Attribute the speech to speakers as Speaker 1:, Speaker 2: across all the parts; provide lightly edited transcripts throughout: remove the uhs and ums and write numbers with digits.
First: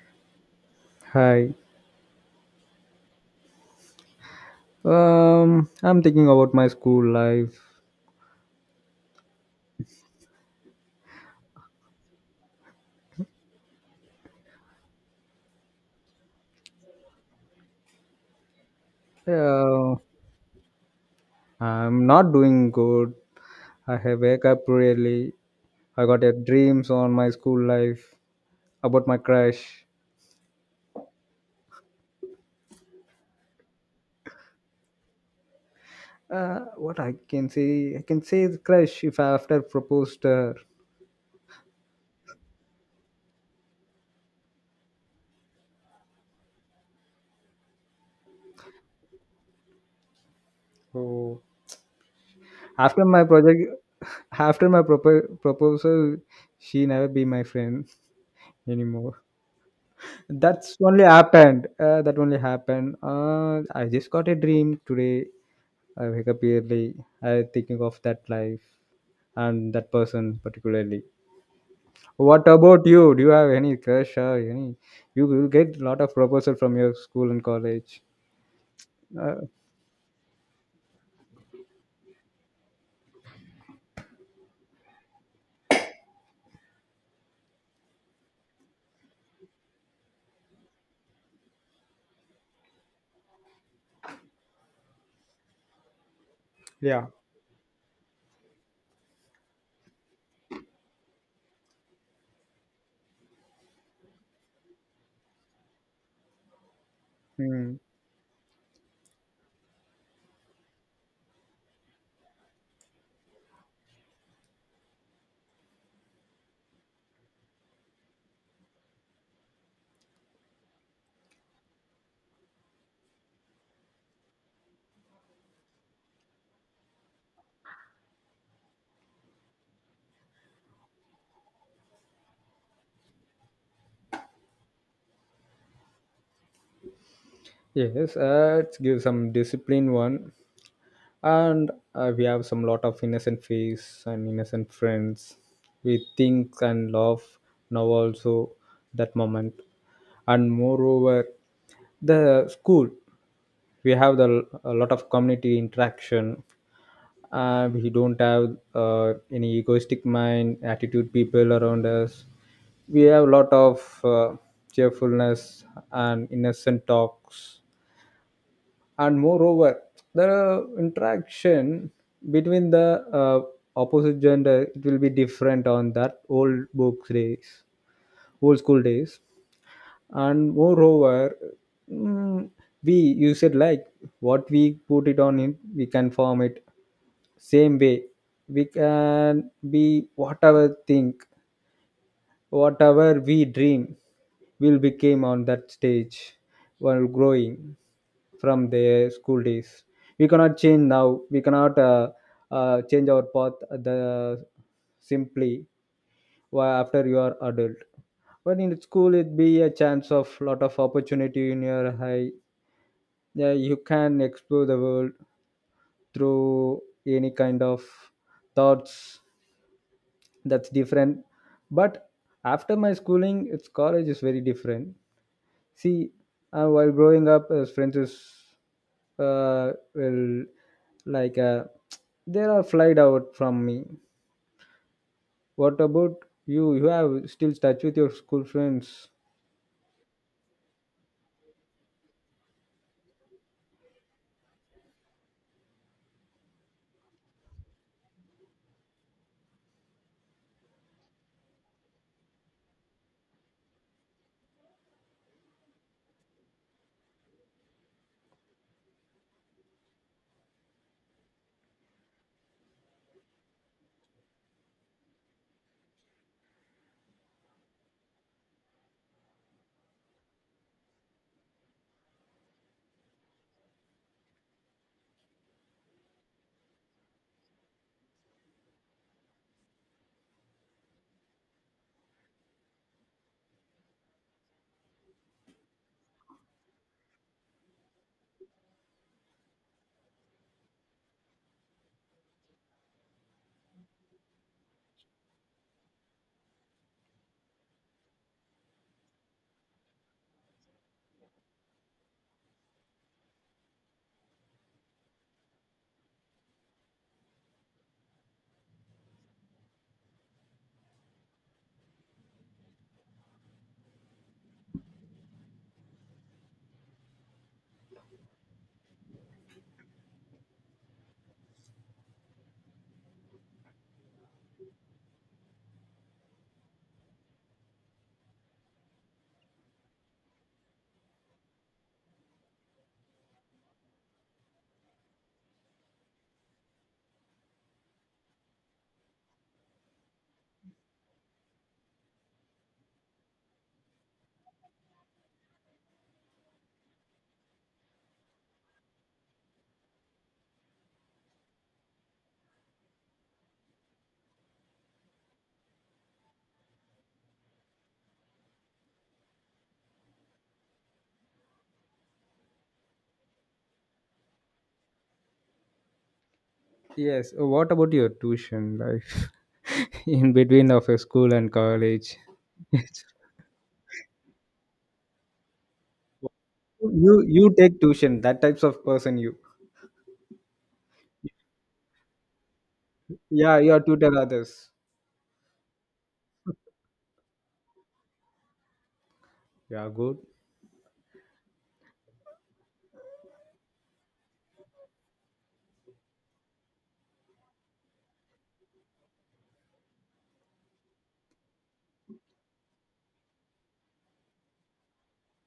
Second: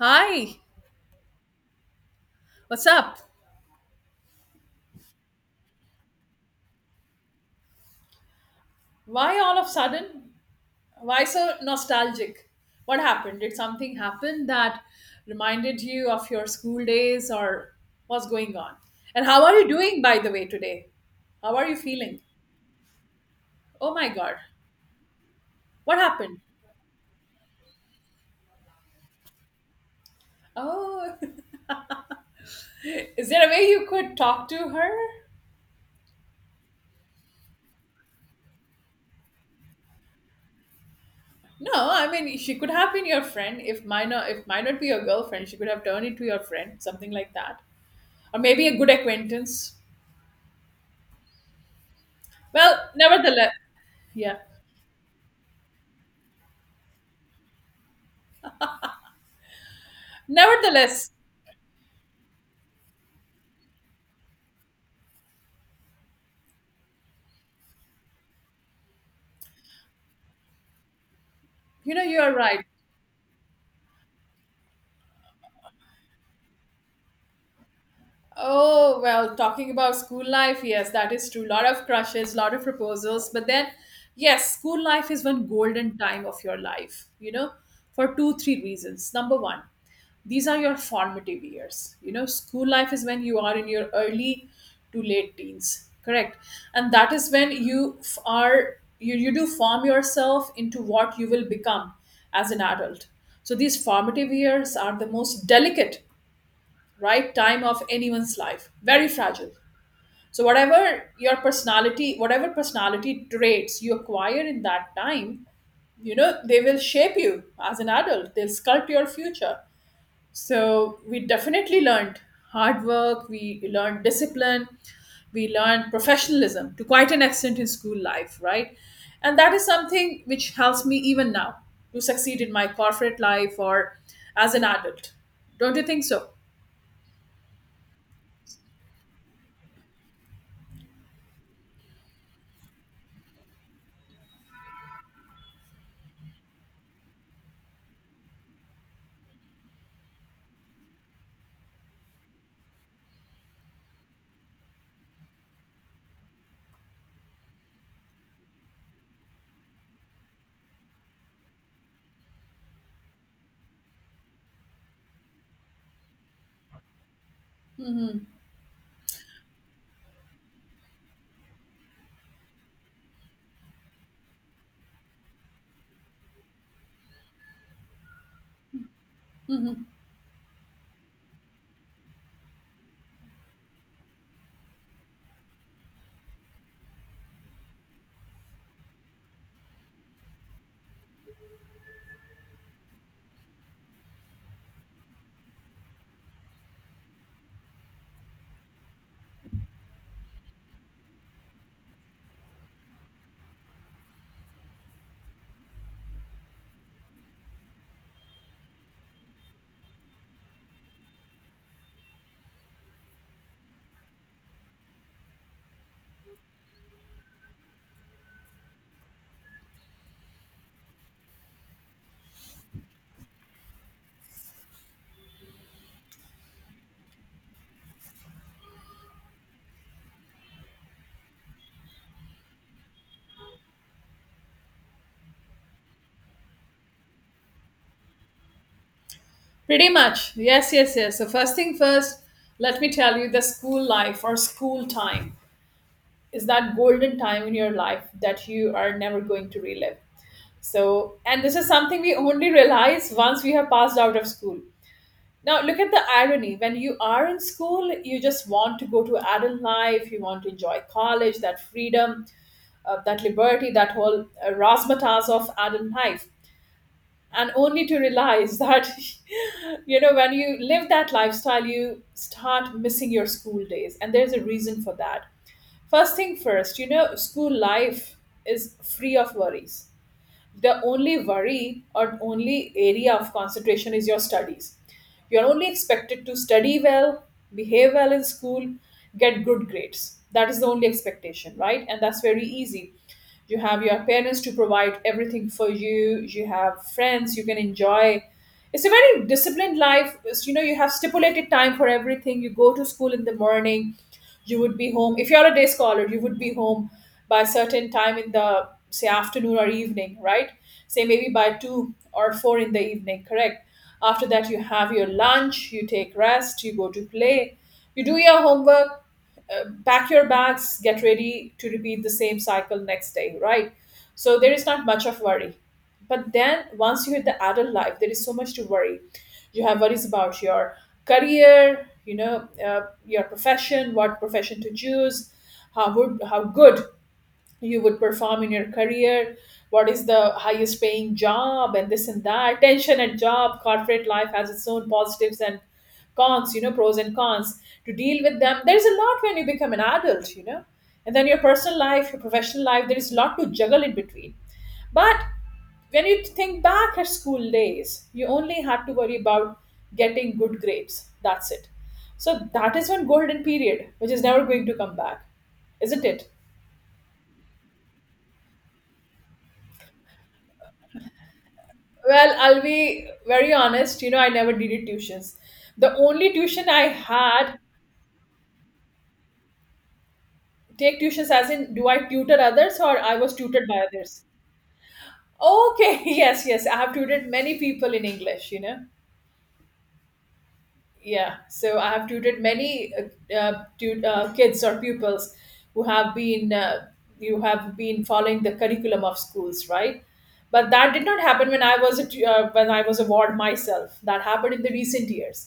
Speaker 1: Hi,
Speaker 2: Hi.
Speaker 1: what's up?
Speaker 2: I'm thinking about my school life.
Speaker 1: Why all of a sudden? Why so nostalgic? What happened? Did something happen that reminded you of your school days or what's going on? And how are you
Speaker 2: Uh,
Speaker 1: doing, by the way, today? How are you
Speaker 2: I'm
Speaker 1: feeling?
Speaker 2: not doing good.
Speaker 1: Oh
Speaker 2: I
Speaker 1: my
Speaker 2: have
Speaker 1: god,
Speaker 2: wake up really.
Speaker 1: what
Speaker 2: I got a
Speaker 1: happened?
Speaker 2: dreams on my school life about my crush.
Speaker 1: Oh, is there a way you could talk to her?
Speaker 2: What I can say the crush if I after proposed her.
Speaker 1: No, I mean she could have been your friend. If might not be your girlfriend, she could have turned into your friend, something like that, or maybe a good acquaintance.
Speaker 2: So
Speaker 1: Well,
Speaker 2: after my
Speaker 1: nevertheless,
Speaker 2: project,
Speaker 1: yeah.
Speaker 2: after my proposal, she never be my friend anymore. That's only
Speaker 1: Nevertheless,
Speaker 2: happened. That only happened. I just got a dream today I wake up early. I thinking of that life and that person particularly.
Speaker 1: you are
Speaker 2: What
Speaker 1: right.
Speaker 2: about you? Do you have any crush or any? You will get a lot of proposal from your school and college.
Speaker 1: Oh, well,
Speaker 2: Uh,
Speaker 1: talking about school life, yes, that is true. Lot of crushes, lot of proposals. But then, yes, school life is one golden time of your life, for two, three reasons. Number one, these are your formative years. School life is when you are in your early to late teens, correct? And
Speaker 2: Yeah.
Speaker 1: that is when you do form yourself into what you will become as an adult. So these formative years are the most delicate right time
Speaker 2: Mm.
Speaker 1: of anyone's life. Very fragile. So, whatever your personality, whatever personality traits you acquire in that time, they will shape you as an adult, they'll sculpt your future. So, we definitely learned hard work, we learned discipline, we learned professionalism to quite an extent in school life, right? And that is something which helps me even now to succeed in my corporate life or as an adult. Don't you think so?
Speaker 2: Yes, it gives some discipline one, and we have some lot of innocent face and innocent friends. We think and laugh now also that moment, and moreover the school. We have the a lot of community interaction. We don't have any egoistic mind attitude people around us. We have a lot of cheerfulness and innocent talks, and moreover the interaction between the opposite gender, it will be different on that old books days, old school days. And moreover, mm, we you said like what we put it on it we can form it, same way we can be whatever think, whatever we dream will become on that stage while growing from their school days. We cannot change now, we cannot change our path the simply why after you are adult. But in school it be a chance of lot of opportunity in your high. Yeah, you can explore the world through any kind of thoughts. That's different. But after my schooling it's college is very different. See, while growing up as friends is will like they are flied out from me. What about you? You have still touch with your school friends?
Speaker 1: Pretty much. Yes, yes, yes. So, first thing first, let me tell you the school life or school time is that golden time in your life that you are never going to relive. So, and this is something we only realize once we have passed out of school. Now, look at the irony. When you are in school, you just want to go to adult life, you want to enjoy college, that freedom, that liberty, that whole razzmatazz of adult life and only to realize that when you live that lifestyle, you start missing your school days, and there's a reason for that. First thing first, school life is free of worries. The only worry or only area of concentration is your studies. You're only expected to study well, behave well in school, get good grades. That is the only expectation, right? And that's very easy. You have your parents to provide everything for you, you have friends you can enjoy. It's a very disciplined life. It's, you have stipulated time for everything. You go to school in the morning. You would be home, if you're a day scholar, you would be home by a certain time in the say afternoon or evening, right? Say maybe by 2 or 4 in the evening, correct? After that you have your lunch, you take rest, you go to play, you do your homework, pack your bags, get ready to repeat the same cycle next day, right? So there is not much of worry. But then once you hit the adult life, there is so much to worry. You have worries about your career. Your profession, what profession to choose, how good you would perform in your career, what is the highest paying job, and this and that tension at job. Corporate life has its own positives and cons, pros and cons to deal with them. There's a lot when you become an adult, and then your personal life, your professional life, there is a lot to juggle in between. But when you think back at school days, you only had to worry about getting good grades. That's it. So that is one golden period, which is never going to come back, isn't it?
Speaker 2: Yes. What about your tuition life in between of your school and college?
Speaker 1: Well, I'll
Speaker 2: It's-
Speaker 1: be very honest. I never did it tuitions. The only tuition I
Speaker 2: You
Speaker 1: had,
Speaker 2: take tuition. That types of person you.
Speaker 1: take tuitions as in, do I tutor others or I was
Speaker 2: Yeah,
Speaker 1: tutored
Speaker 2: you are
Speaker 1: by
Speaker 2: tutor
Speaker 1: others?
Speaker 2: others.
Speaker 1: Okay, yes, yes. I have tutored many people in English.
Speaker 2: Yeah, good.
Speaker 1: Yeah, so I have tutored many kids or pupils who have been you have been following the curriculum of schools, right? But that did not happen when I was a ward myself. That happened in the recent years.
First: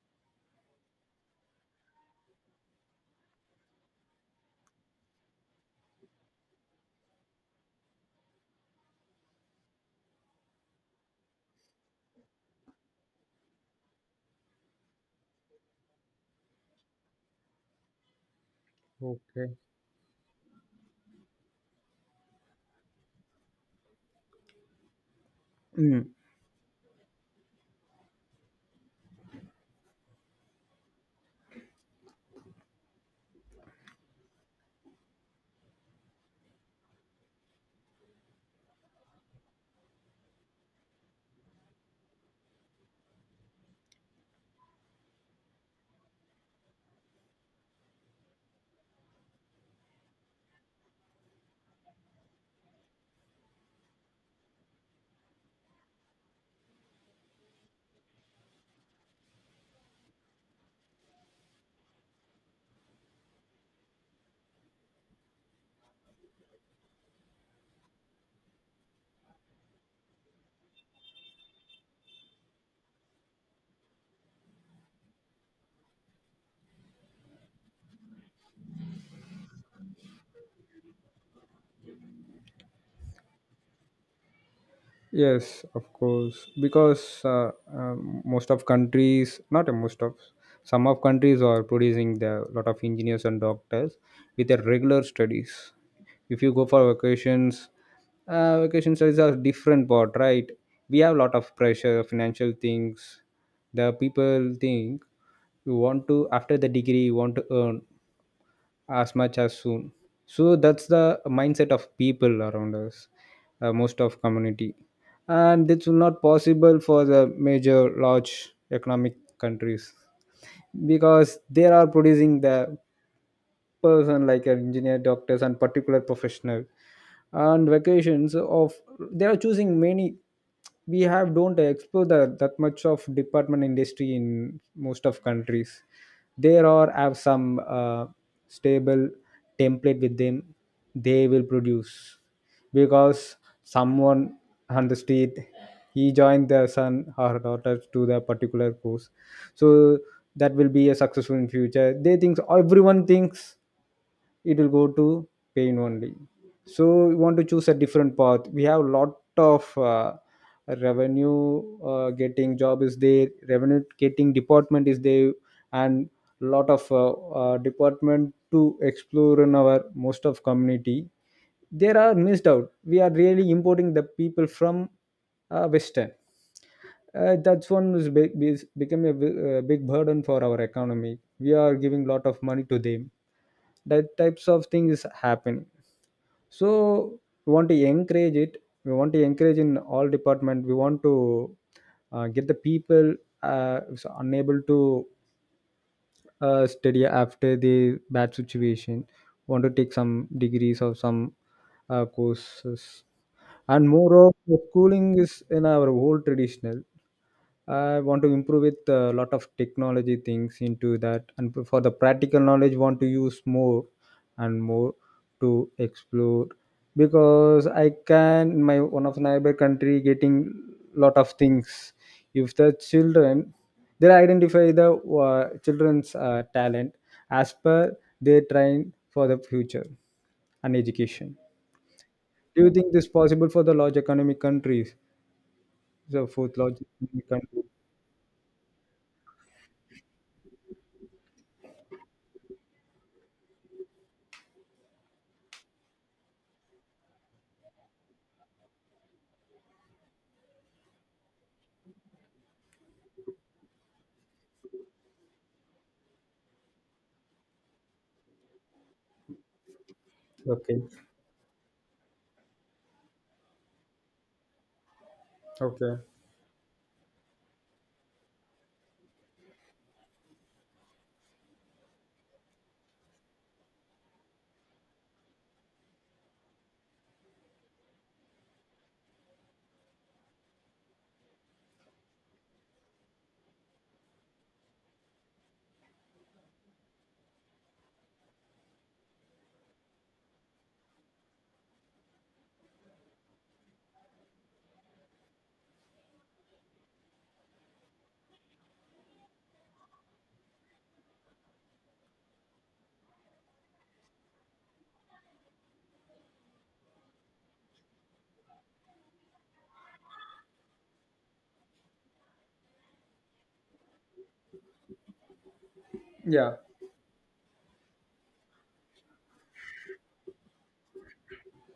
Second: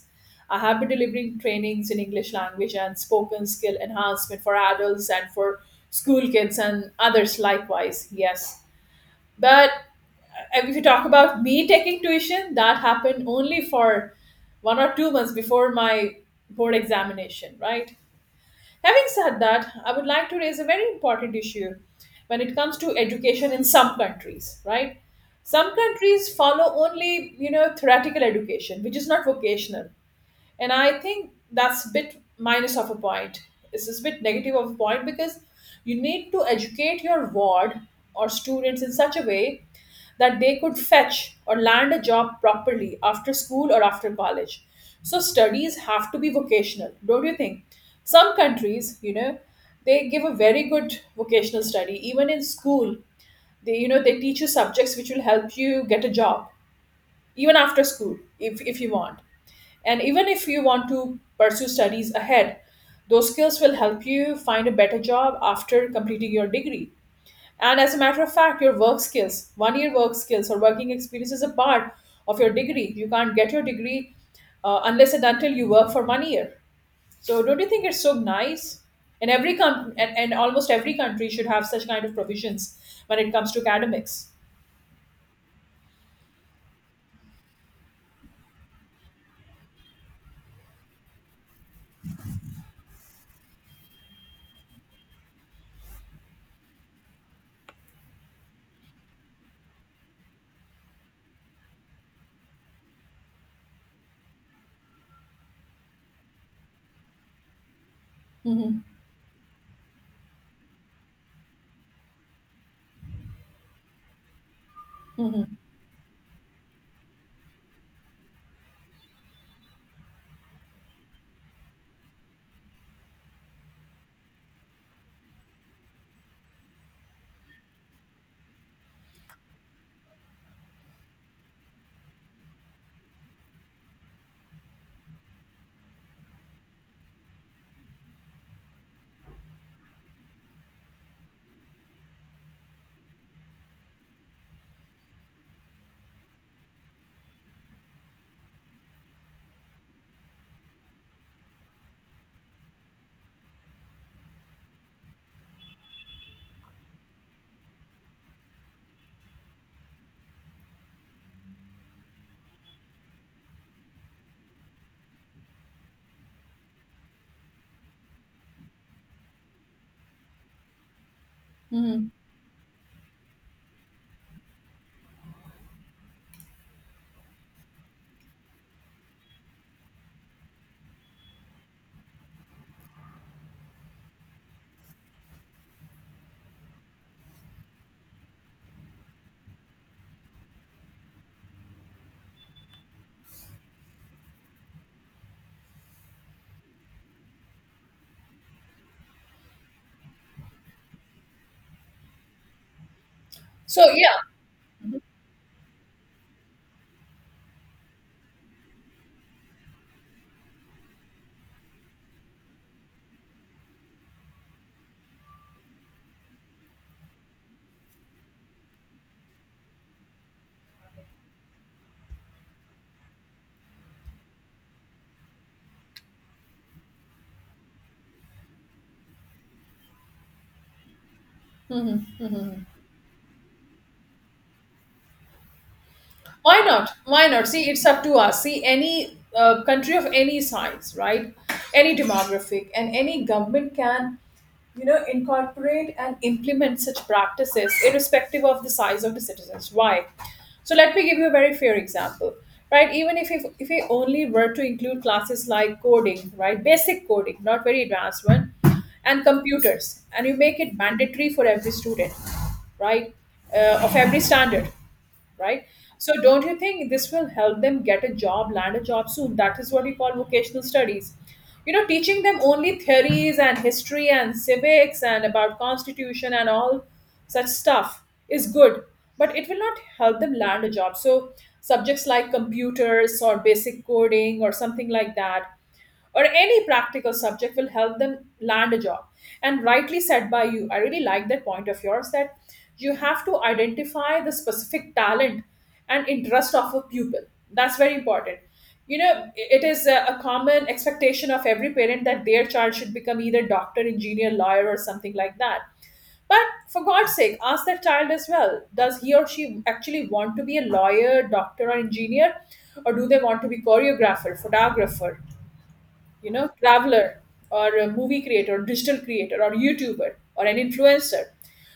Speaker 1: I have been delivering trainings in English language and spoken skill enhancement for adults and for school kids and others likewise, yes. But if you talk about me taking tuition, that happened only for 1 or 2 months before my board examination, right? Having said
Speaker 2: Okay.
Speaker 1: that, I would like to raise a very important issue when it comes to education in some countries, right? Some
Speaker 2: Mm.
Speaker 1: countries follow only, theoretical education, which is not vocational. And I think that's a bit minus of a point. It's just a bit negative of a point because you need to educate your ward or students in such a way that they could fetch or land a job properly after school or after college. So studies have to be vocational, don't you think? Some countries, they give a very good vocational study. Even in school, they teach you subjects which will help you get a job even after school if you want. And even if you want to pursue studies ahead, those skills will help you find a better job after completing your degree. And as a matter of fact, your work skills, 1 year work skills or working experience is a part of your degree. You can't get your degree unless and until you work for 1 year. So don't you think it's so nice? And and almost every country should have such kind of provisions when it comes to academics.
Speaker 2: Yes, of course, because most of countries, not a most of, some of countries are producing the lot of engineers and doctors with their regular studies. If you go for vacations, vacation studies are different part, right? We have a lot of pressure, financial things. The people think you want to after the degree you want to earn
Speaker 1: Hmm.
Speaker 2: as much as soon, so that's the mindset of people around us, most of community.
Speaker 1: Hmm.
Speaker 2: And it's not possible for the major large economic countries because they are producing the person like an engineer doctors and particular professional, and vacations of they are choosing many. We have don't explore the, that much of department industry in most of countries. There are have some stable template with them, they will produce because someone on the street he joined their son or daughter to the particular course, so that will be a successful in future, they think, everyone thinks it will go to pain only. So we want to choose a different path. We have lot of revenue, getting job is there, revenue getting department is there, and lot of department to explore in our most of community. There
Speaker 1: Hmm.
Speaker 2: are missed out. We are really importing the people from western. That's one is become a big burden for our economy. We are giving lot of money to them. That types of things is happening. So we want to encourage it. We want to encourage in all department. We want to get the people who's unable to study after the bad situation, want to take some degrees or some courses.
Speaker 1: So
Speaker 2: And
Speaker 1: yeah.
Speaker 2: moreover, schooling is in our whole traditional, I want to improve with a lot of technology things into that, and for the practical knowledge, want to use more and more to explore, because I can my one of neighbor country getting lot of things. If the children, they identify the children's talent, as per they train for the future and education. Do you think this possible for the large economic countries? The fourth
Speaker 1: Why
Speaker 2: large
Speaker 1: not? Why
Speaker 2: economic
Speaker 1: not?
Speaker 2: country.
Speaker 1: See, it's up to us. See, any country of any size, right? Any demographic and any government can, incorporate and implement such practices irrespective of the size of the citizens. Why? So let me give you a very fair example, right? Even if we only were to include classes like coding, right, basic coding, not very advanced one, and computers, and you make it
Speaker 2: Okay.
Speaker 1: mandatory for every student, right, of every standard, right?
Speaker 2: Okay.
Speaker 1: So don't you think this will help them get a job, land a job soon? That is what we call vocational studies. Teaching them only theories and history and civics and about constitution and all such stuff is good, but it will not help them land a job. So subjects like computers or basic coding or something like that or any practical subject will help them land a job. And rightly said by you, I really like that point of yours that you have to identify the specific talent and interest of a pupil. That's very important. It is a common expectation of every parent that their child should become either doctor, engineer, lawyer, or something like that. But for God's sake, ask that child as well. Does he or she actually want to be a lawyer, doctor, or engineer? Or do they want to be choreographer, photographer,
Speaker 2: Yeah,
Speaker 1: traveler or a movie creator or digital creator or YouTuber or an influencer?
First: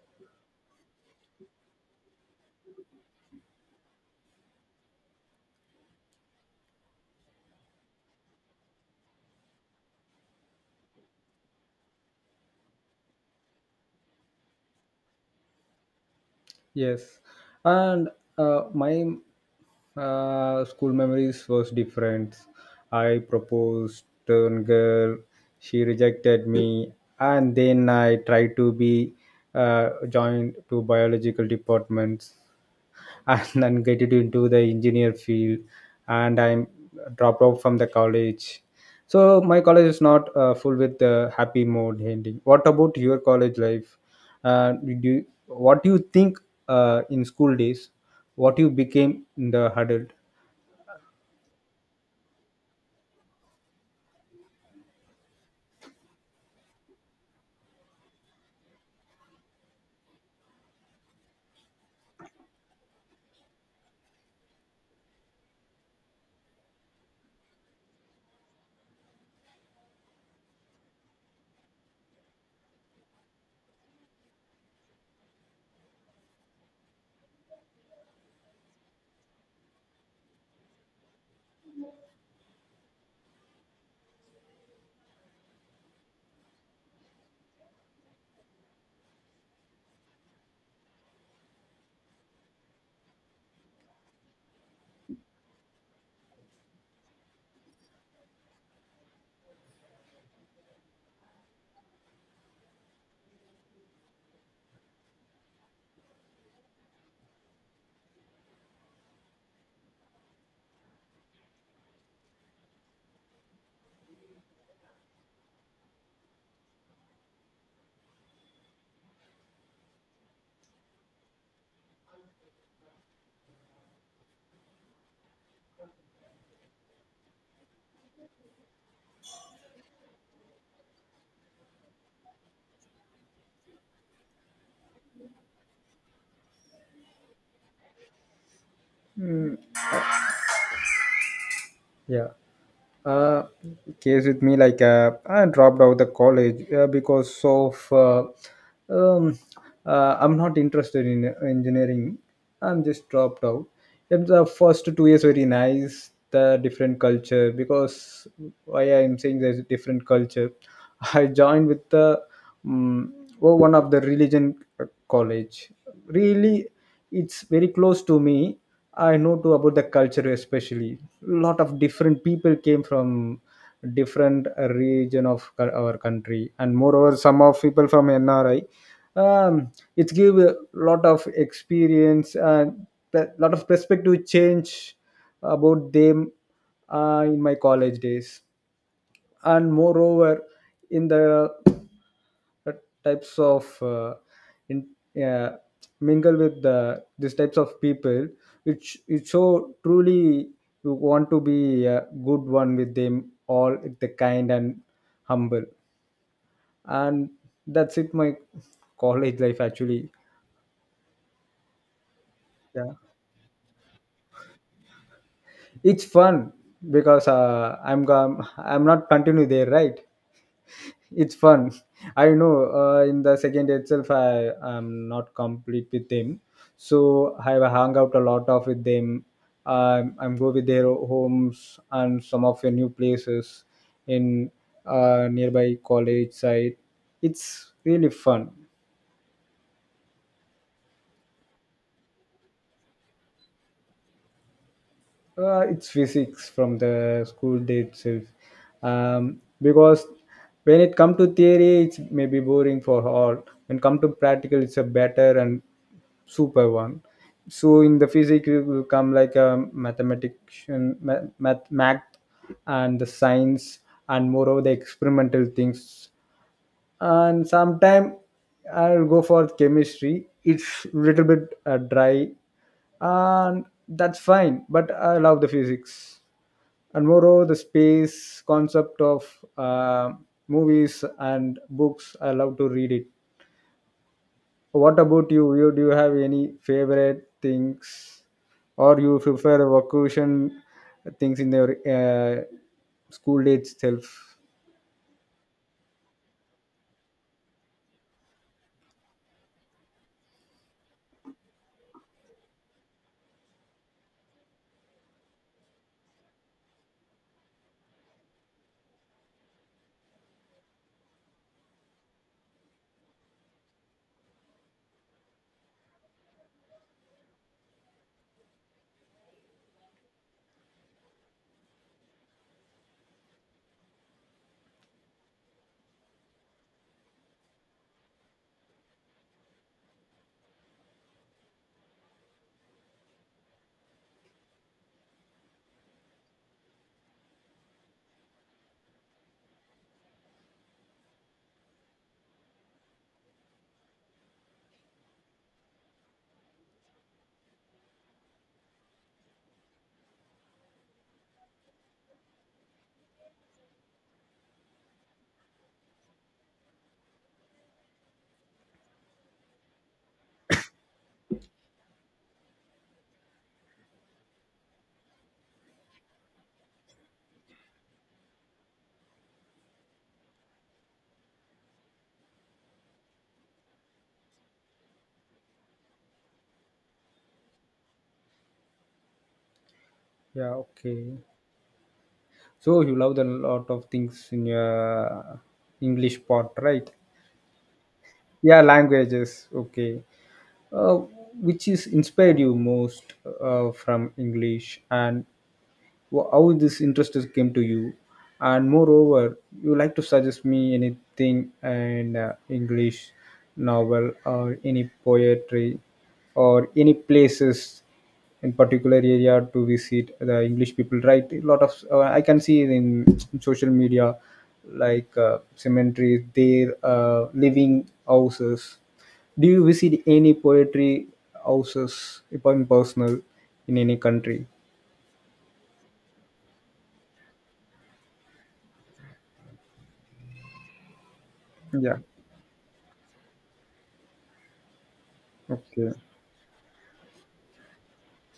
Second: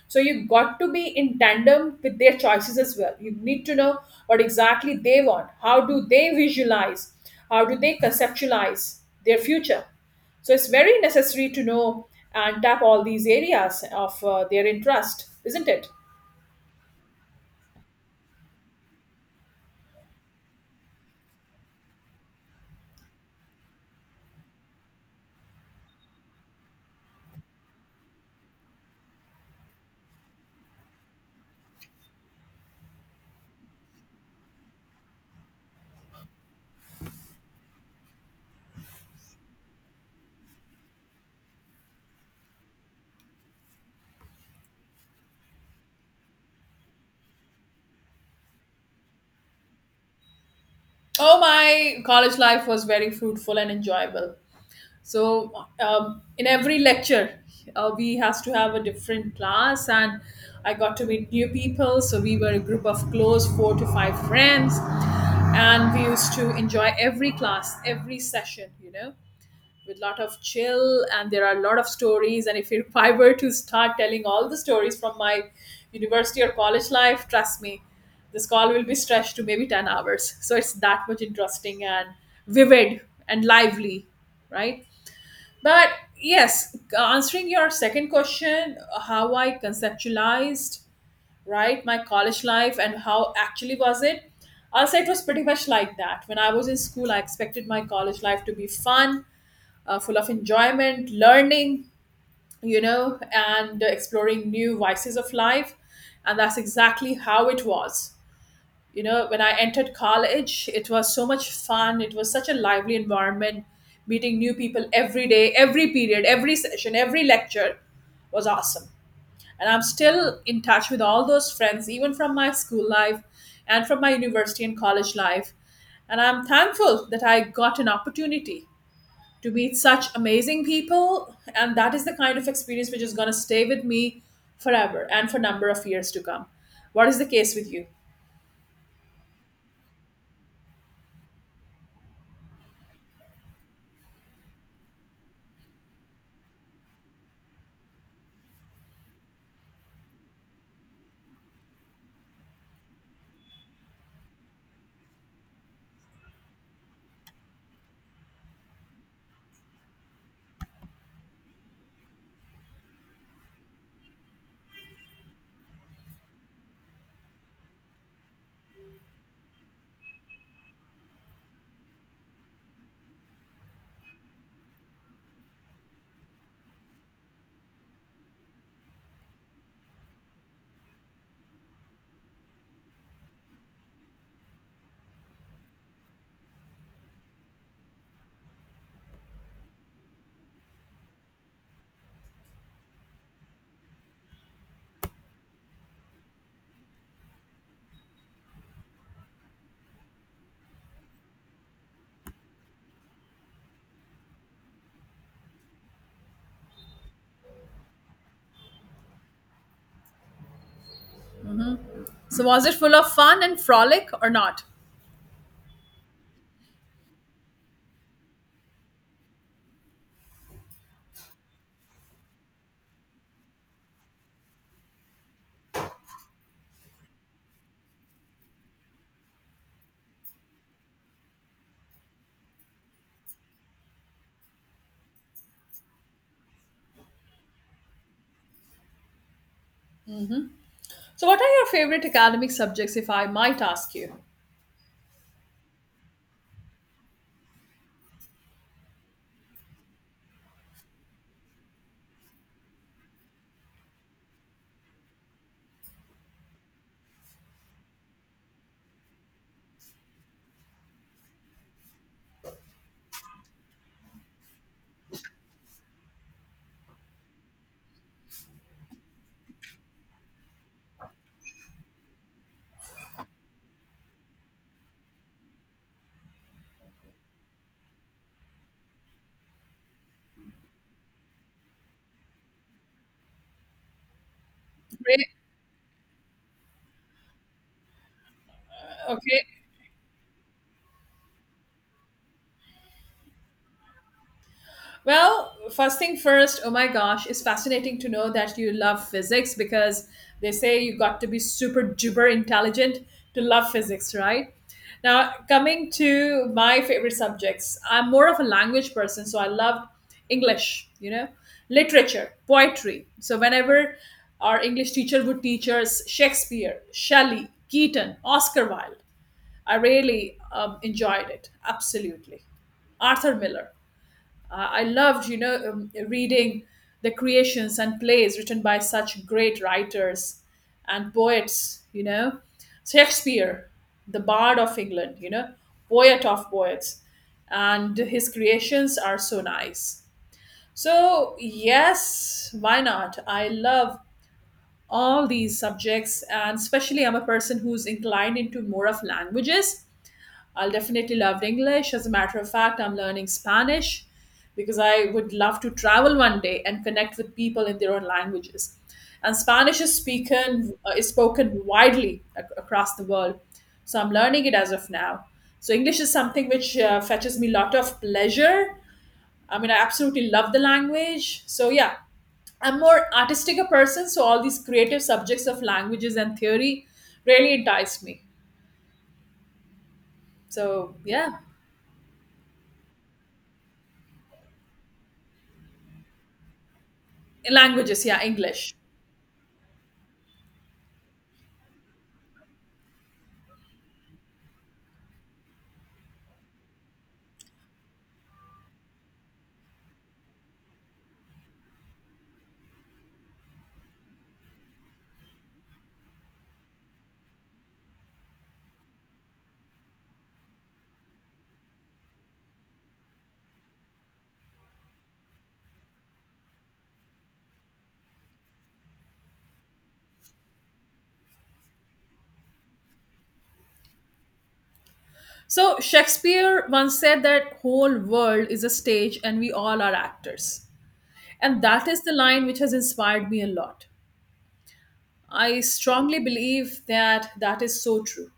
Speaker 1: So you got to be in tandem with their choices as well. You need to know what exactly they want, how do they visualize, how do they conceptualize their future. So it's very necessary to know and tap all these areas of their interest, isn't it?
Speaker 2: yes. And my school memories was different. I proposed to a girl, she rejected me, and then I tried to be joined to biological departments. And then get it into the engineer field, and I'm dropped out from the college. So my college is not full with the happy mode ending. What about your college life? Did you, what do you think in school days what you became in the adult?
Speaker 1: Oh, my college life was very fruitful and enjoyable. So in every lecture we has to have a different class, and I got to meet new people. So we were a group of close four to five friends, and we used to enjoy every class, every session, with lot of chill. And there are a lot of stories, and if I were to start telling all the stories from my university or college life, trust me, this call will be stretched to maybe 10 hours, so it's that much interesting and vivid and lively, right? But yes, answering your second question, how I conceptualized, right, my college life and how actually was it? I'll say it was pretty much like that. When I was in school, I expected my college life to be fun, full of enjoyment, learning, and exploring new vices of life, and that's exactly how it was. You know, when I entered college, it was so much fun. It was such a lively environment, meeting new people every day, every period, every session, every lecture was awesome. And I'm still in touch with all those friends, even from my school life and from my university and college life. And I'm thankful that I got an opportunity to meet such amazing people, and that is the kind of experience which is going to stay with me forever and for number of years to come. What is the case with you?
Speaker 2: Yeah. Uh, Case with me, like I dropped out the college because of um, I'm not interested in engineering. I'm just dropped out. And the first 2 years very nice. The different culture because why I am saying there's a different culture. I joined with the um, one of the religion college. Really it's very close to me. I know too about the culture, especially lot of different people came from different region of our country, and moreover some of people from NRI. um, it give a lot of experience and a lot of perspective change about them in my college days. And moreover in the uh, types of in, uh, mingle with the these types of people, which it so truly you want to be a good one with them, all the kind and humble. And that's it, my college life actually.
Speaker 1: So, was it full
Speaker 2: Yeah,
Speaker 1: of fun and frolic or not?
Speaker 2: it's fun because I'm I'm not continue there, right? It's fun. I know in the second itself I am not complete with them, so I have hung out a lot of with them. I'm go with their homes and some of the new places in nearby college side. It's really fun.
Speaker 1: So, what are your favorite academic subjects, if I might ask you?
Speaker 2: It's physics from the school day itself. Because when it come to theory, it's maybe boring for all. When come to practical, it's a better and super one. So in the physics, it will come like a mathematician, math, math, math, and the science, and moreover the experimental things. And sometime I'll go for chemistry, it's little bit dry, and that's fine, but I love the physics. And moreover the space concept of uh, movies and books I love to read it. What
Speaker 1: Great.
Speaker 2: about you, you do you have any favorite things or you
Speaker 1: Okay.
Speaker 2: prefer vacation things in your school day itself?
Speaker 1: Well, first thing first, oh my gosh, it's fascinating to know that you love physics because they say you got to be super duper intelligent to love physics, right? Now, coming to my favorite subjects, I'm more of a language person, so I love English, literature, poetry. So, whenever our English teacher would teach us Shakespeare, Shelley, Keaton, Oscar Wilde, I really enjoyed it, absolutely. Arthur Miller. I loved, reading the creations and plays written by such great writers and poets. Shakespeare, the bard of England, poet of poets, and his creations are so nice. So, yes, why not? I love all these subjects, and especially I'm a person who's inclined into more of languages. I'll definitely love English. As a matter of fact, I'm learning Spanish because I would love to travel one day and connect with people in their own languages. And Spanish is spoken widely across the world, so I'm learning it as of now. So English is something which fetches me a lot of pleasure. I mean, I absolutely love the language. So yeah, I'm more artistic a person, so all these creative subjects of languages and theory really enticed me.
Speaker 2: Yeah,
Speaker 1: So
Speaker 2: okay.
Speaker 1: yeah.
Speaker 2: So you love the lot of things in your English part, right?
Speaker 1: Languages, yeah,
Speaker 2: Yeah,
Speaker 1: English.
Speaker 2: languages. Okay. Uh, which is inspired you most from English, and how this interest is came to you, and moreover you like to suggest me anything, and English novel or any poetry or any places in particular area to visit? The English people write a lot of I can see it in social media, like cemeteries, their living houses. Do you visit any poetry houses if I'm personal in any country?
Speaker 1: So Shakespeare once said that whole world is a stage and we all are actors, and that
Speaker 2: Yeah.
Speaker 1: is the line which has inspired me a lot. I
Speaker 2: Okay.
Speaker 1: strongly believe that is so true.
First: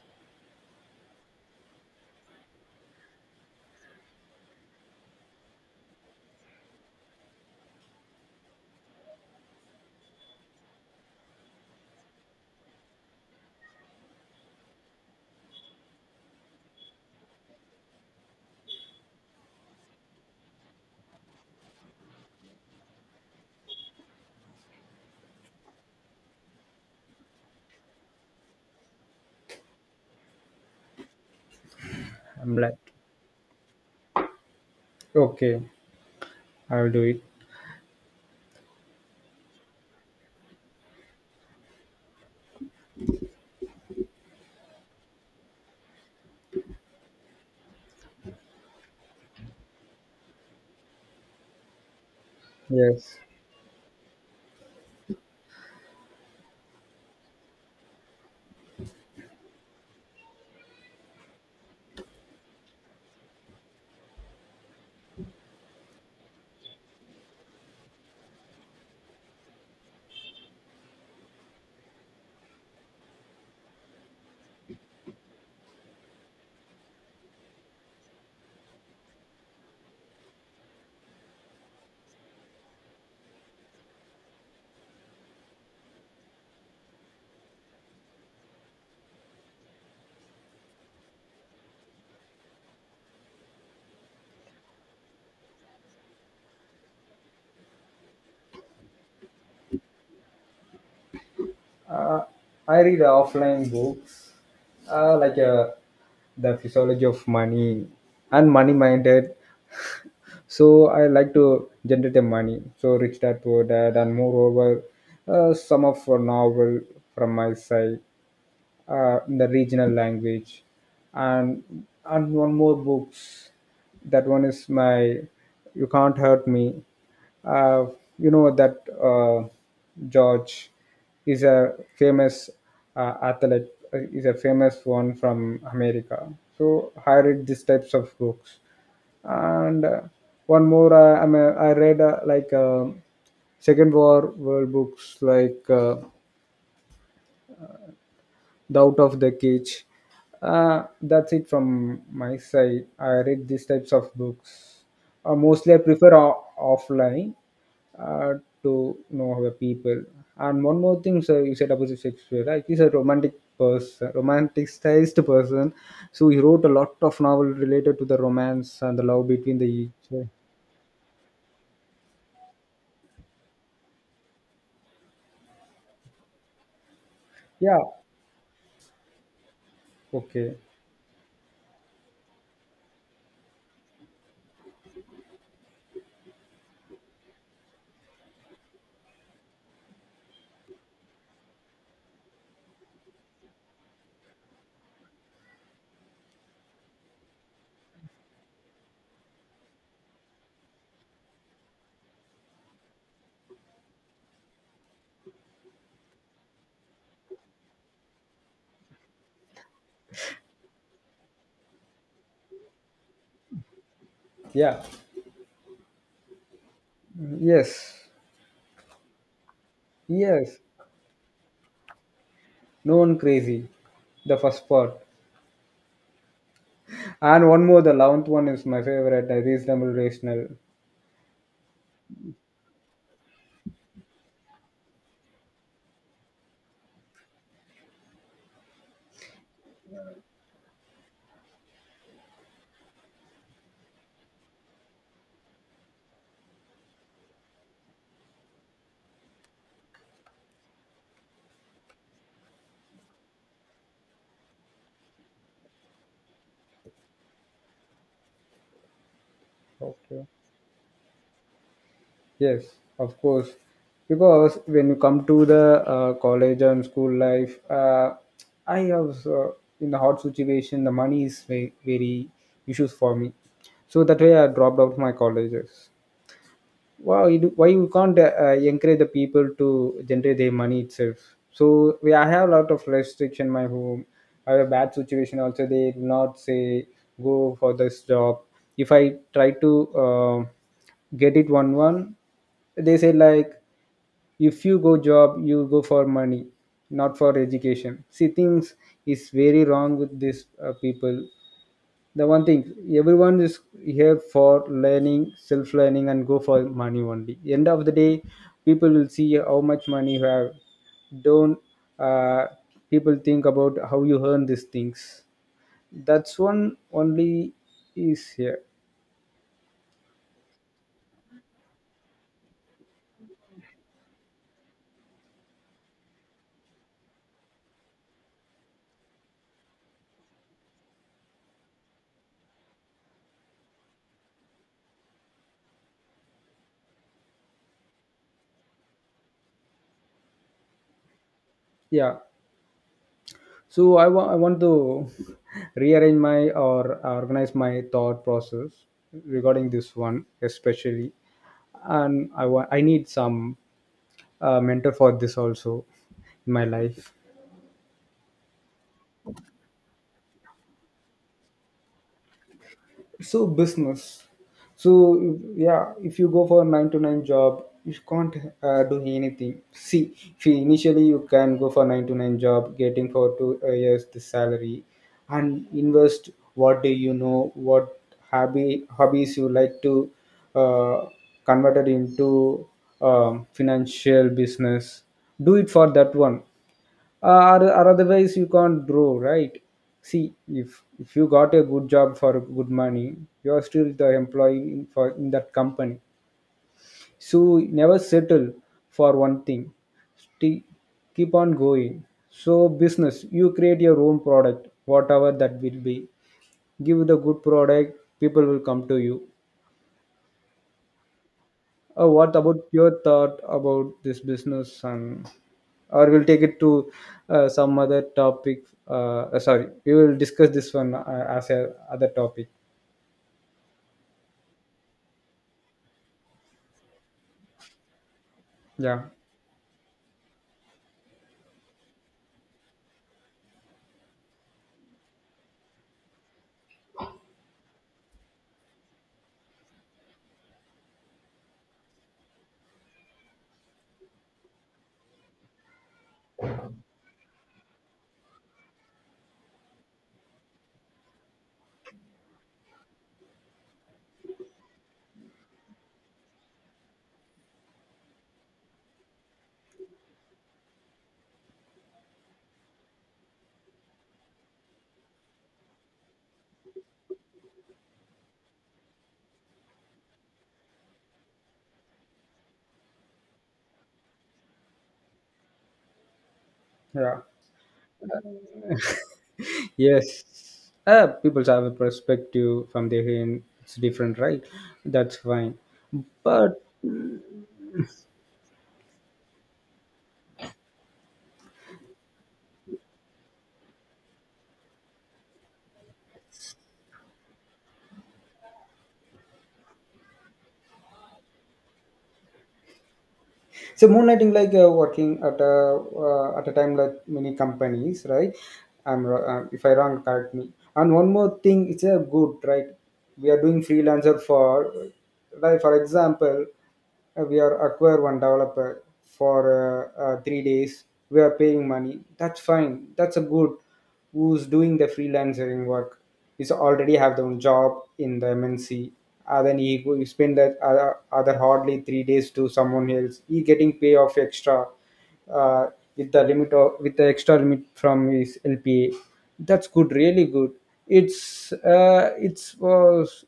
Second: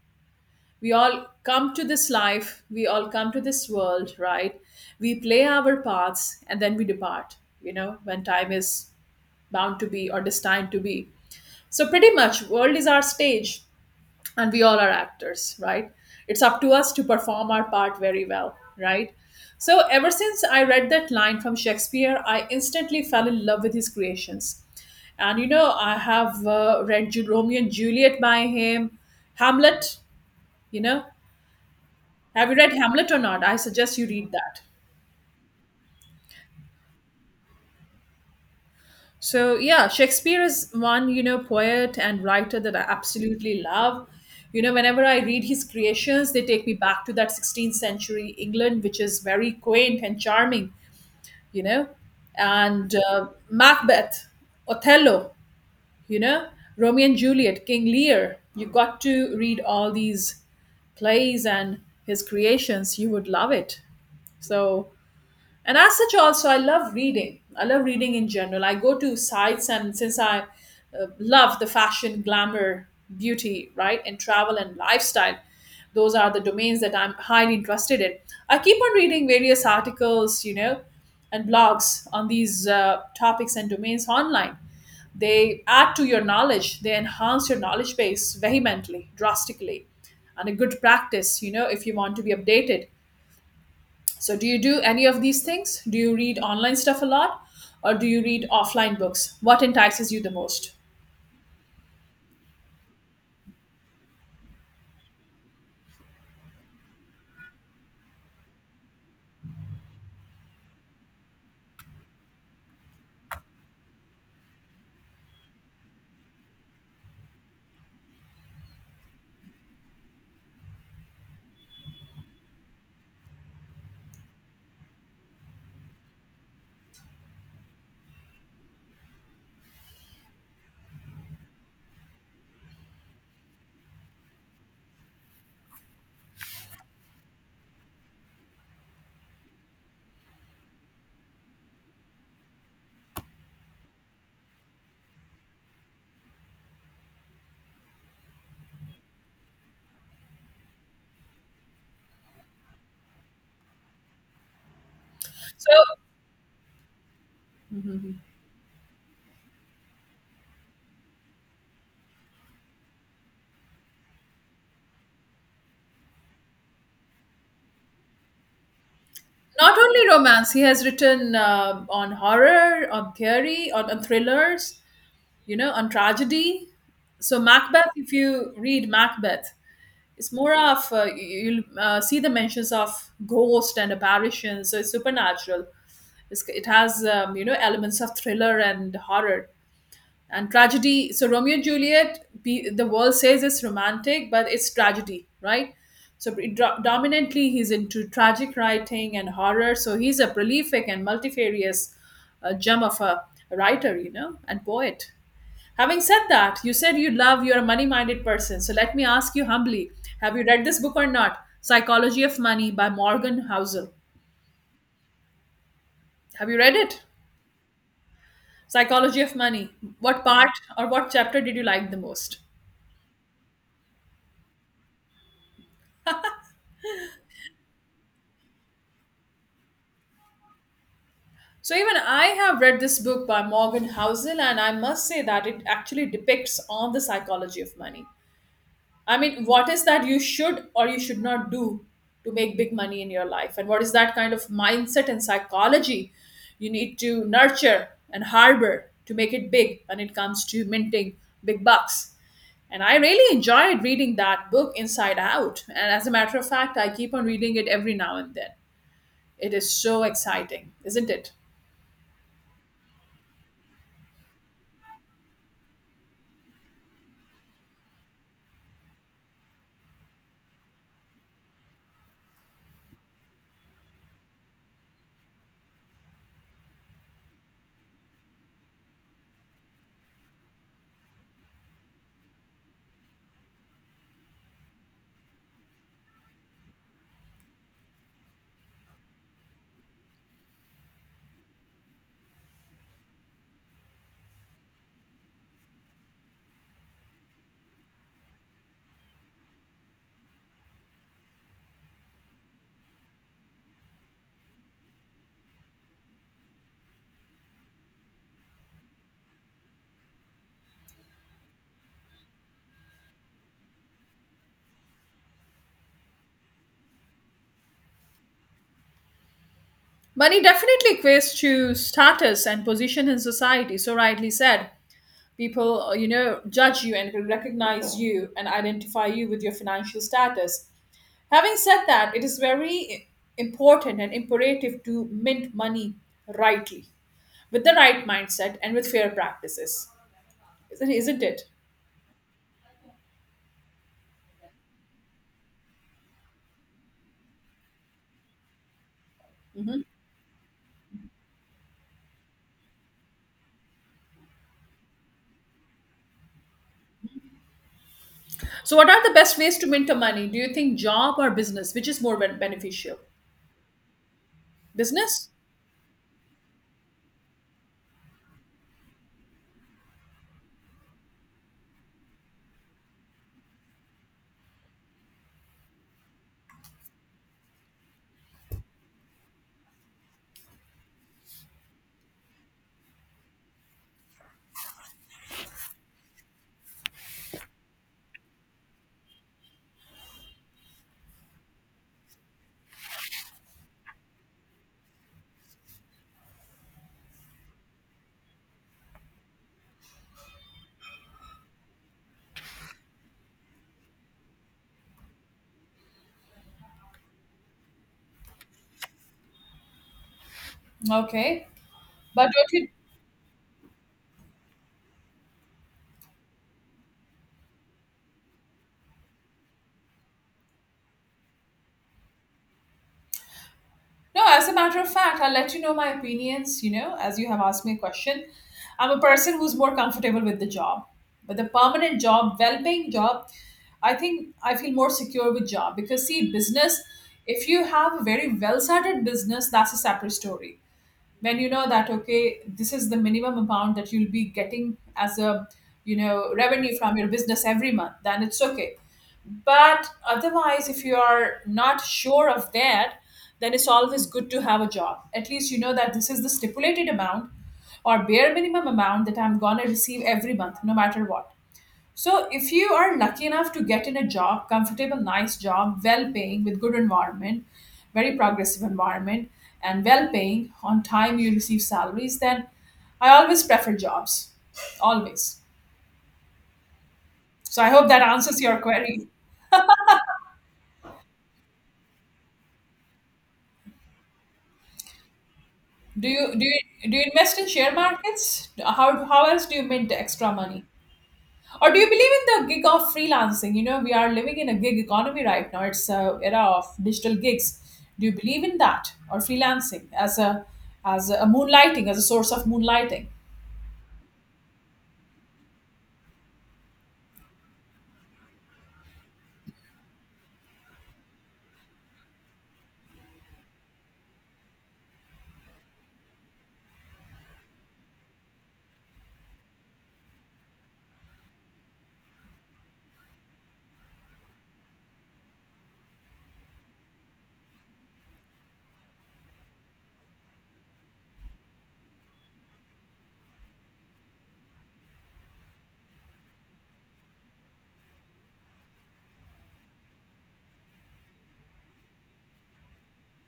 Speaker 1: We all come to this life, we all come to this world, right? We play our parts and then we depart, you know, when time is bound to be or destined to be. So pretty much world is our stage and we all are actors, right? It's up to us to perform our part very well, right? So ever since I read that line from Shakespeare, I instantly fell in love with his creations. And you know, I have read Romeo and Juliet by him, Hamlet, you know. Have you
Speaker 2: I'm
Speaker 1: read
Speaker 2: like,
Speaker 1: Hamlet or not? I suggest you read that.
Speaker 2: okay, I'll do it.
Speaker 1: So yeah, Shakespeare is one, you know, poet and writer that I absolutely love. You know, whenever I read his creations, they take me back to that 16th century England, which is very quaint and charming, you know, and
Speaker 2: Yes,
Speaker 1: Macbeth, Othello, you know, Romeo and Juliet, King Lear. You got to read all these plays and his creations. You would love it. So and as such also I love reading, I love reading in general. I go to sites, and since I love the fashion, glamour, beauty, right, and travel and lifestyle, those are the domains that I'm highly interested in. I keep on reading various articles, you know, and blogs on these topics and domains online. They add to your knowledge, they enhance your knowledge base vehemently, drastically, and a good practice, you know, if you want to be updated. So, do you do any of these things? Do you read online stuff a lot or do you read offline books? What entices you the most?
Speaker 2: I read offline books, like the physiology of money and money minded. So I like to generate the money. So rich dad poor dad, and moreover, some of a novel from my side in the regional language, and and one more books. That one is my you can't hurt me. Uh, you know that uh, George is a famous athlete. Is a famous one from America. So I read these types of books, and one more I, mean, I read like second war world books like the out of the cage. That's it from my side. I read these types of books, mostly I
Speaker 1: So,
Speaker 2: prefer offline, uh, to know the people. And one more thing sir, you said about Shakespeare, right? He's a romanticized person, so he wrote a lot of novel related to the romance and the love between the
Speaker 1: not only
Speaker 2: each.
Speaker 1: romance, he has written on horror, on theory, on thrillers, you know, on tragedy. So,
Speaker 2: Yeah.
Speaker 1: Macbeth, if you read Macbeth, it's more
Speaker 2: Okay.
Speaker 1: of you'll see the mentions of ghost and apparitions, so it's supernatural. It's, it has, you know, elements of thriller and horror and tragedy. So Romeo and Juliet, the world says it's romantic but it's tragedy, right? So predominantly he's into tragic writing and horror, so he's a prolific and multifarious gem of a writer, you know, and poet. Having said that, you said you love, you're a money minded person, so let me ask you humbly, have you read this book or not? Psychology of Money by Morgan Housel.
Speaker 2: Yeah.
Speaker 1: Have you read it?
Speaker 2: Yes.
Speaker 1: Psychology of Money. What part
Speaker 2: Yes.
Speaker 1: or what chapter did you like the most?
Speaker 2: No one crazy. The first part. And one more, the 11th one is my favorite. The reasonable, rational.
Speaker 1: So even I have read this book by Morgan Housel, and I must say that it actually depicts on the psychology of money. I mean, what is that you should or you should not do to make big money in your life, and what is that kind of mindset and psychology you need to nurture and harbor to make it big when it comes to minting big bucks. And I really enjoyed reading that book inside out. And as a matter of fact, I keep on reading it every now and then. It is so
Speaker 2: Okay.
Speaker 1: exciting, isn't it?
Speaker 2: Yes, of course. Because when you come to the college and school life, I have in the hard situation, the money is very, very issues for me. So that way, I dropped out of my colleges. Wow, you do, why you can't encourage the people to generate their money itself? I have a lot of restriction in my home. I have a bad situation also. They do not say go for this job. If I try to get it one, they say like if you go job you go for money, not for education. See, things is very wrong with these people. The one thing, everyone is here for learning, self learning, and go for money only. End of the day, people will see how much money you have. Don't uh, people think about how you earn these things? That's one only is here.
Speaker 1: Money definitely equates to status and position in society. So rightly said, people you know, judge you and will recognize you and identify you with your financial status. Having said that, it is very important and imperative to mint money rightly, with the right mindset and with fair practices. Isn't it?
Speaker 2: Yeah. So I want to rearrange my or organize my thought process regarding this one especially, and I want I need some mentor for this also in my life.
Speaker 1: So, what are the best ways to mint the money? Do you think job or business, which is more beneficial?
Speaker 2: So business. So
Speaker 1: Business.
Speaker 2: yeah, if you go for a nine to nine job, you can't do anything. See, if you initially you can go for nine to nine job, getting for two years the salary, and invest what do you know, what hobby hobbies you like to uh, convert it into financial business. Do it for that one or otherwise you can't grow, right? See, if you got a good job for good money, you are still the employee in, for in that company. So never settle for one thing. Sti- Keep on going. So business, you create your own product, whatever that will be. Give the good product, people will come to you.
Speaker 1: Okay, but
Speaker 2: What
Speaker 1: don't
Speaker 2: about
Speaker 1: you.
Speaker 2: your thought about this business? And or we'll take it to some other topic. Sorry, we will discuss this one as a other topic.
Speaker 1: No, as a matter of fact, I'll let you know my opinions, you know, as you have asked me a question. I'm a
Speaker 2: Yeah.
Speaker 1: person who's more comfortable with the job. But the permanent job, well paying job, I think I feel more secure with job because see, business, if you have a very well started business, that's a separate story. When you know that okay, this is the minimum amount that you'll be getting as a, you know, revenue from your business every month, then it's okay. But otherwise, if you are not sure of that, then it's always good to have a job. At least you know that this is the stipulated amount or bare minimum amount that I'm going to receive every month, no matter what. So, if you are lucky enough to get in a job, comfortable, nice job, well paying, with good environment, very progressive environment, and well paying, on time you receive salaries, then I always prefer jobs. Always.
Speaker 2: Yeah.
Speaker 1: So, I hope that answers your query.
Speaker 2: Yes. People have a perspective from their end, it's different, right? That's fine, but
Speaker 1: Do you invest in share markets? How else do you make the extra money? Or do you believe in the gig of freelancing? You know, we are living in a gig economy right now. It's a era of digital gigs. Do you believe in that or freelancing as a, as a moonlighting, as a source of moonlighting?
Speaker 2: so moonlighting, like working at a time like many companies, right? If I wrong, correct me. And one more thing, it's a good right. We are doing freelancer for, like for example, we are acquire one developer for 3 days. We are paying money. That's fine. That's a good who's doing the freelancing work is already have their own job in the MNC. Then he spend that other hardly 3 days to someone else. He getting pay of extra uh, with the limit of, with the extra limit from his LPA. That's good, really good. It's was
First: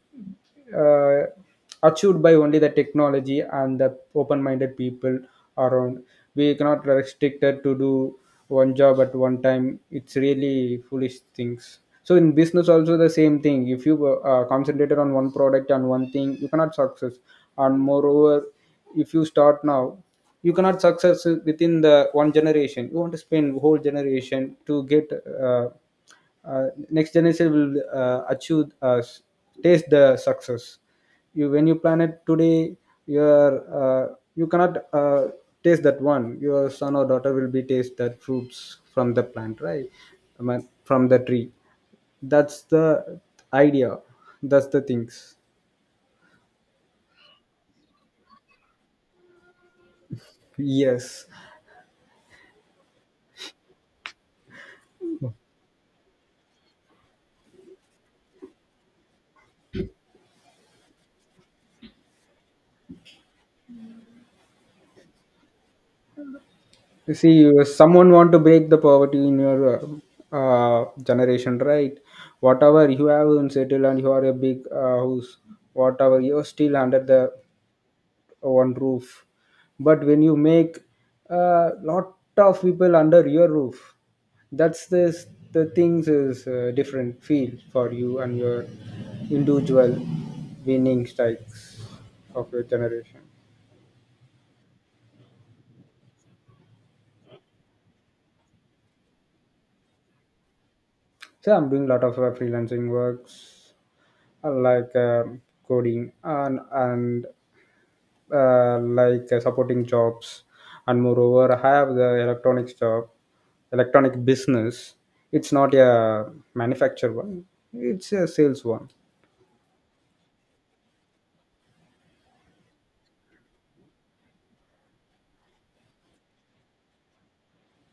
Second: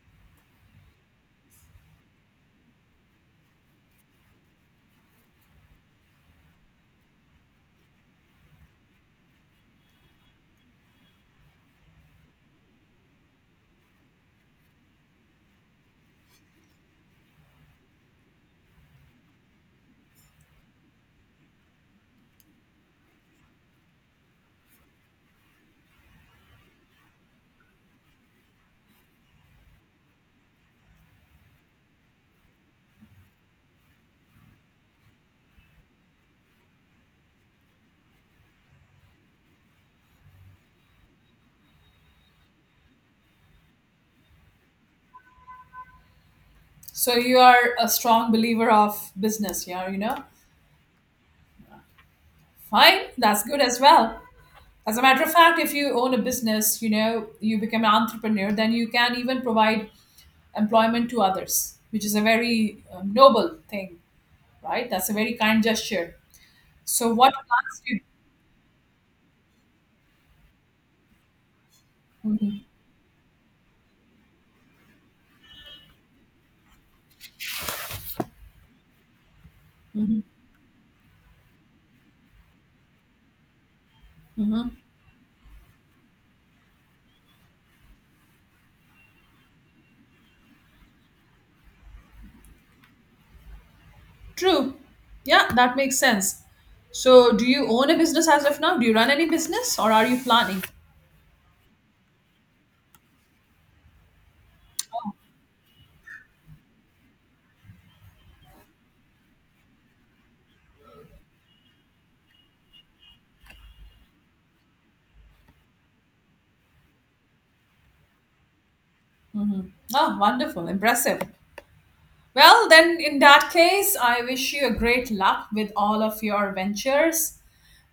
Speaker 2: uh, achieved by only the technology and the open-minded people around. We cannot restricted to do one job at one time. It's really foolish things. So in business also the same thing. If you concentrated on one product and one thing, you cannot success. And moreover, if you start now, you cannot success within the one generation. You want to spend whole generation to get. Uh, Next generation will achieve taste the success. You, when you plan it today, your you cannot taste that one. Your son or daughter will be taste that fruits from the plant, right? I mean, from the tree. That's the idea. That's the things.
Speaker 1: So you are a strong believer of business. Yeah, you know,
Speaker 2: Yes.
Speaker 1: fine, that's good as well. As a matter of fact, if you own a business, you know, you become an entrepreneur, then you can even provide employment to others, which is a very noble thing, right? That's a very kind gesture. So,
Speaker 2: You
Speaker 1: what
Speaker 2: see,
Speaker 1: plans do you.
Speaker 2: someone want to break the poverty in your generation, right?
Speaker 1: Mhm,
Speaker 2: Whatever you have in settle and you are a big house, whatever you're still under the one roof. But
Speaker 1: mhm,
Speaker 2: when you make a lot of people under your roof,
Speaker 1: mhm.
Speaker 2: that's this the things is different feel for you and your individual winning strikes of your generation.
Speaker 1: True. Yeah, that makes sense. So, do you own a business as of now? Do you run any business or are you planning?
Speaker 2: So I'm doing a lot of freelancing works like coding and like supporting jobs. And moreover, I have the electronics job, electronic business. It's not a manufacture one; it's a sales one.
Speaker 1: Ah, wonderful, impressive. Well, then, in that case, I wish you a great luck with all of your ventures,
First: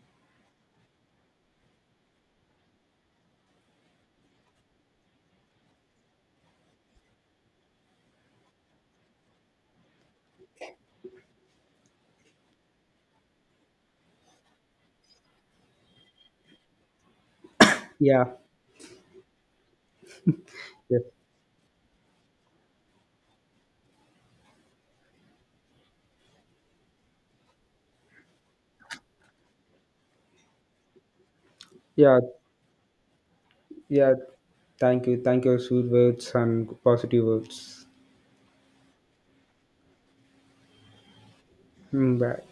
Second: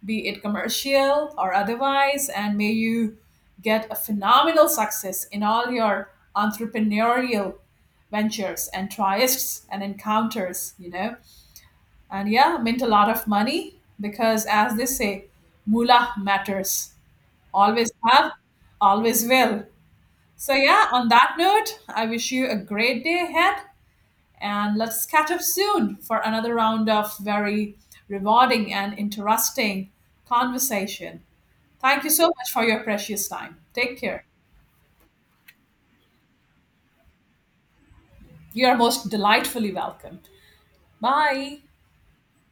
Speaker 1: be it commercial or otherwise, and may you get a phenomenal success in all your entrepreneurial ventures and trysts and encounters, you know. And yeah, mint a lot of money because, as they say, moolah matters. Always
Speaker 2: Yeah,
Speaker 1: have, always will. So, yeah,
Speaker 2: yes,
Speaker 1: on that note, I wish you a great day ahead and let's catch up soon for another round of very rewarding and interesting conversation. Thank you
Speaker 2: yeah,
Speaker 1: so much for your precious time. Take
Speaker 2: yeah.
Speaker 1: care.
Speaker 2: Thank you, thank you. Sweet words and positive words.
Speaker 1: You are most delightfully welcome. Bye.
Speaker 2: Mm, bye.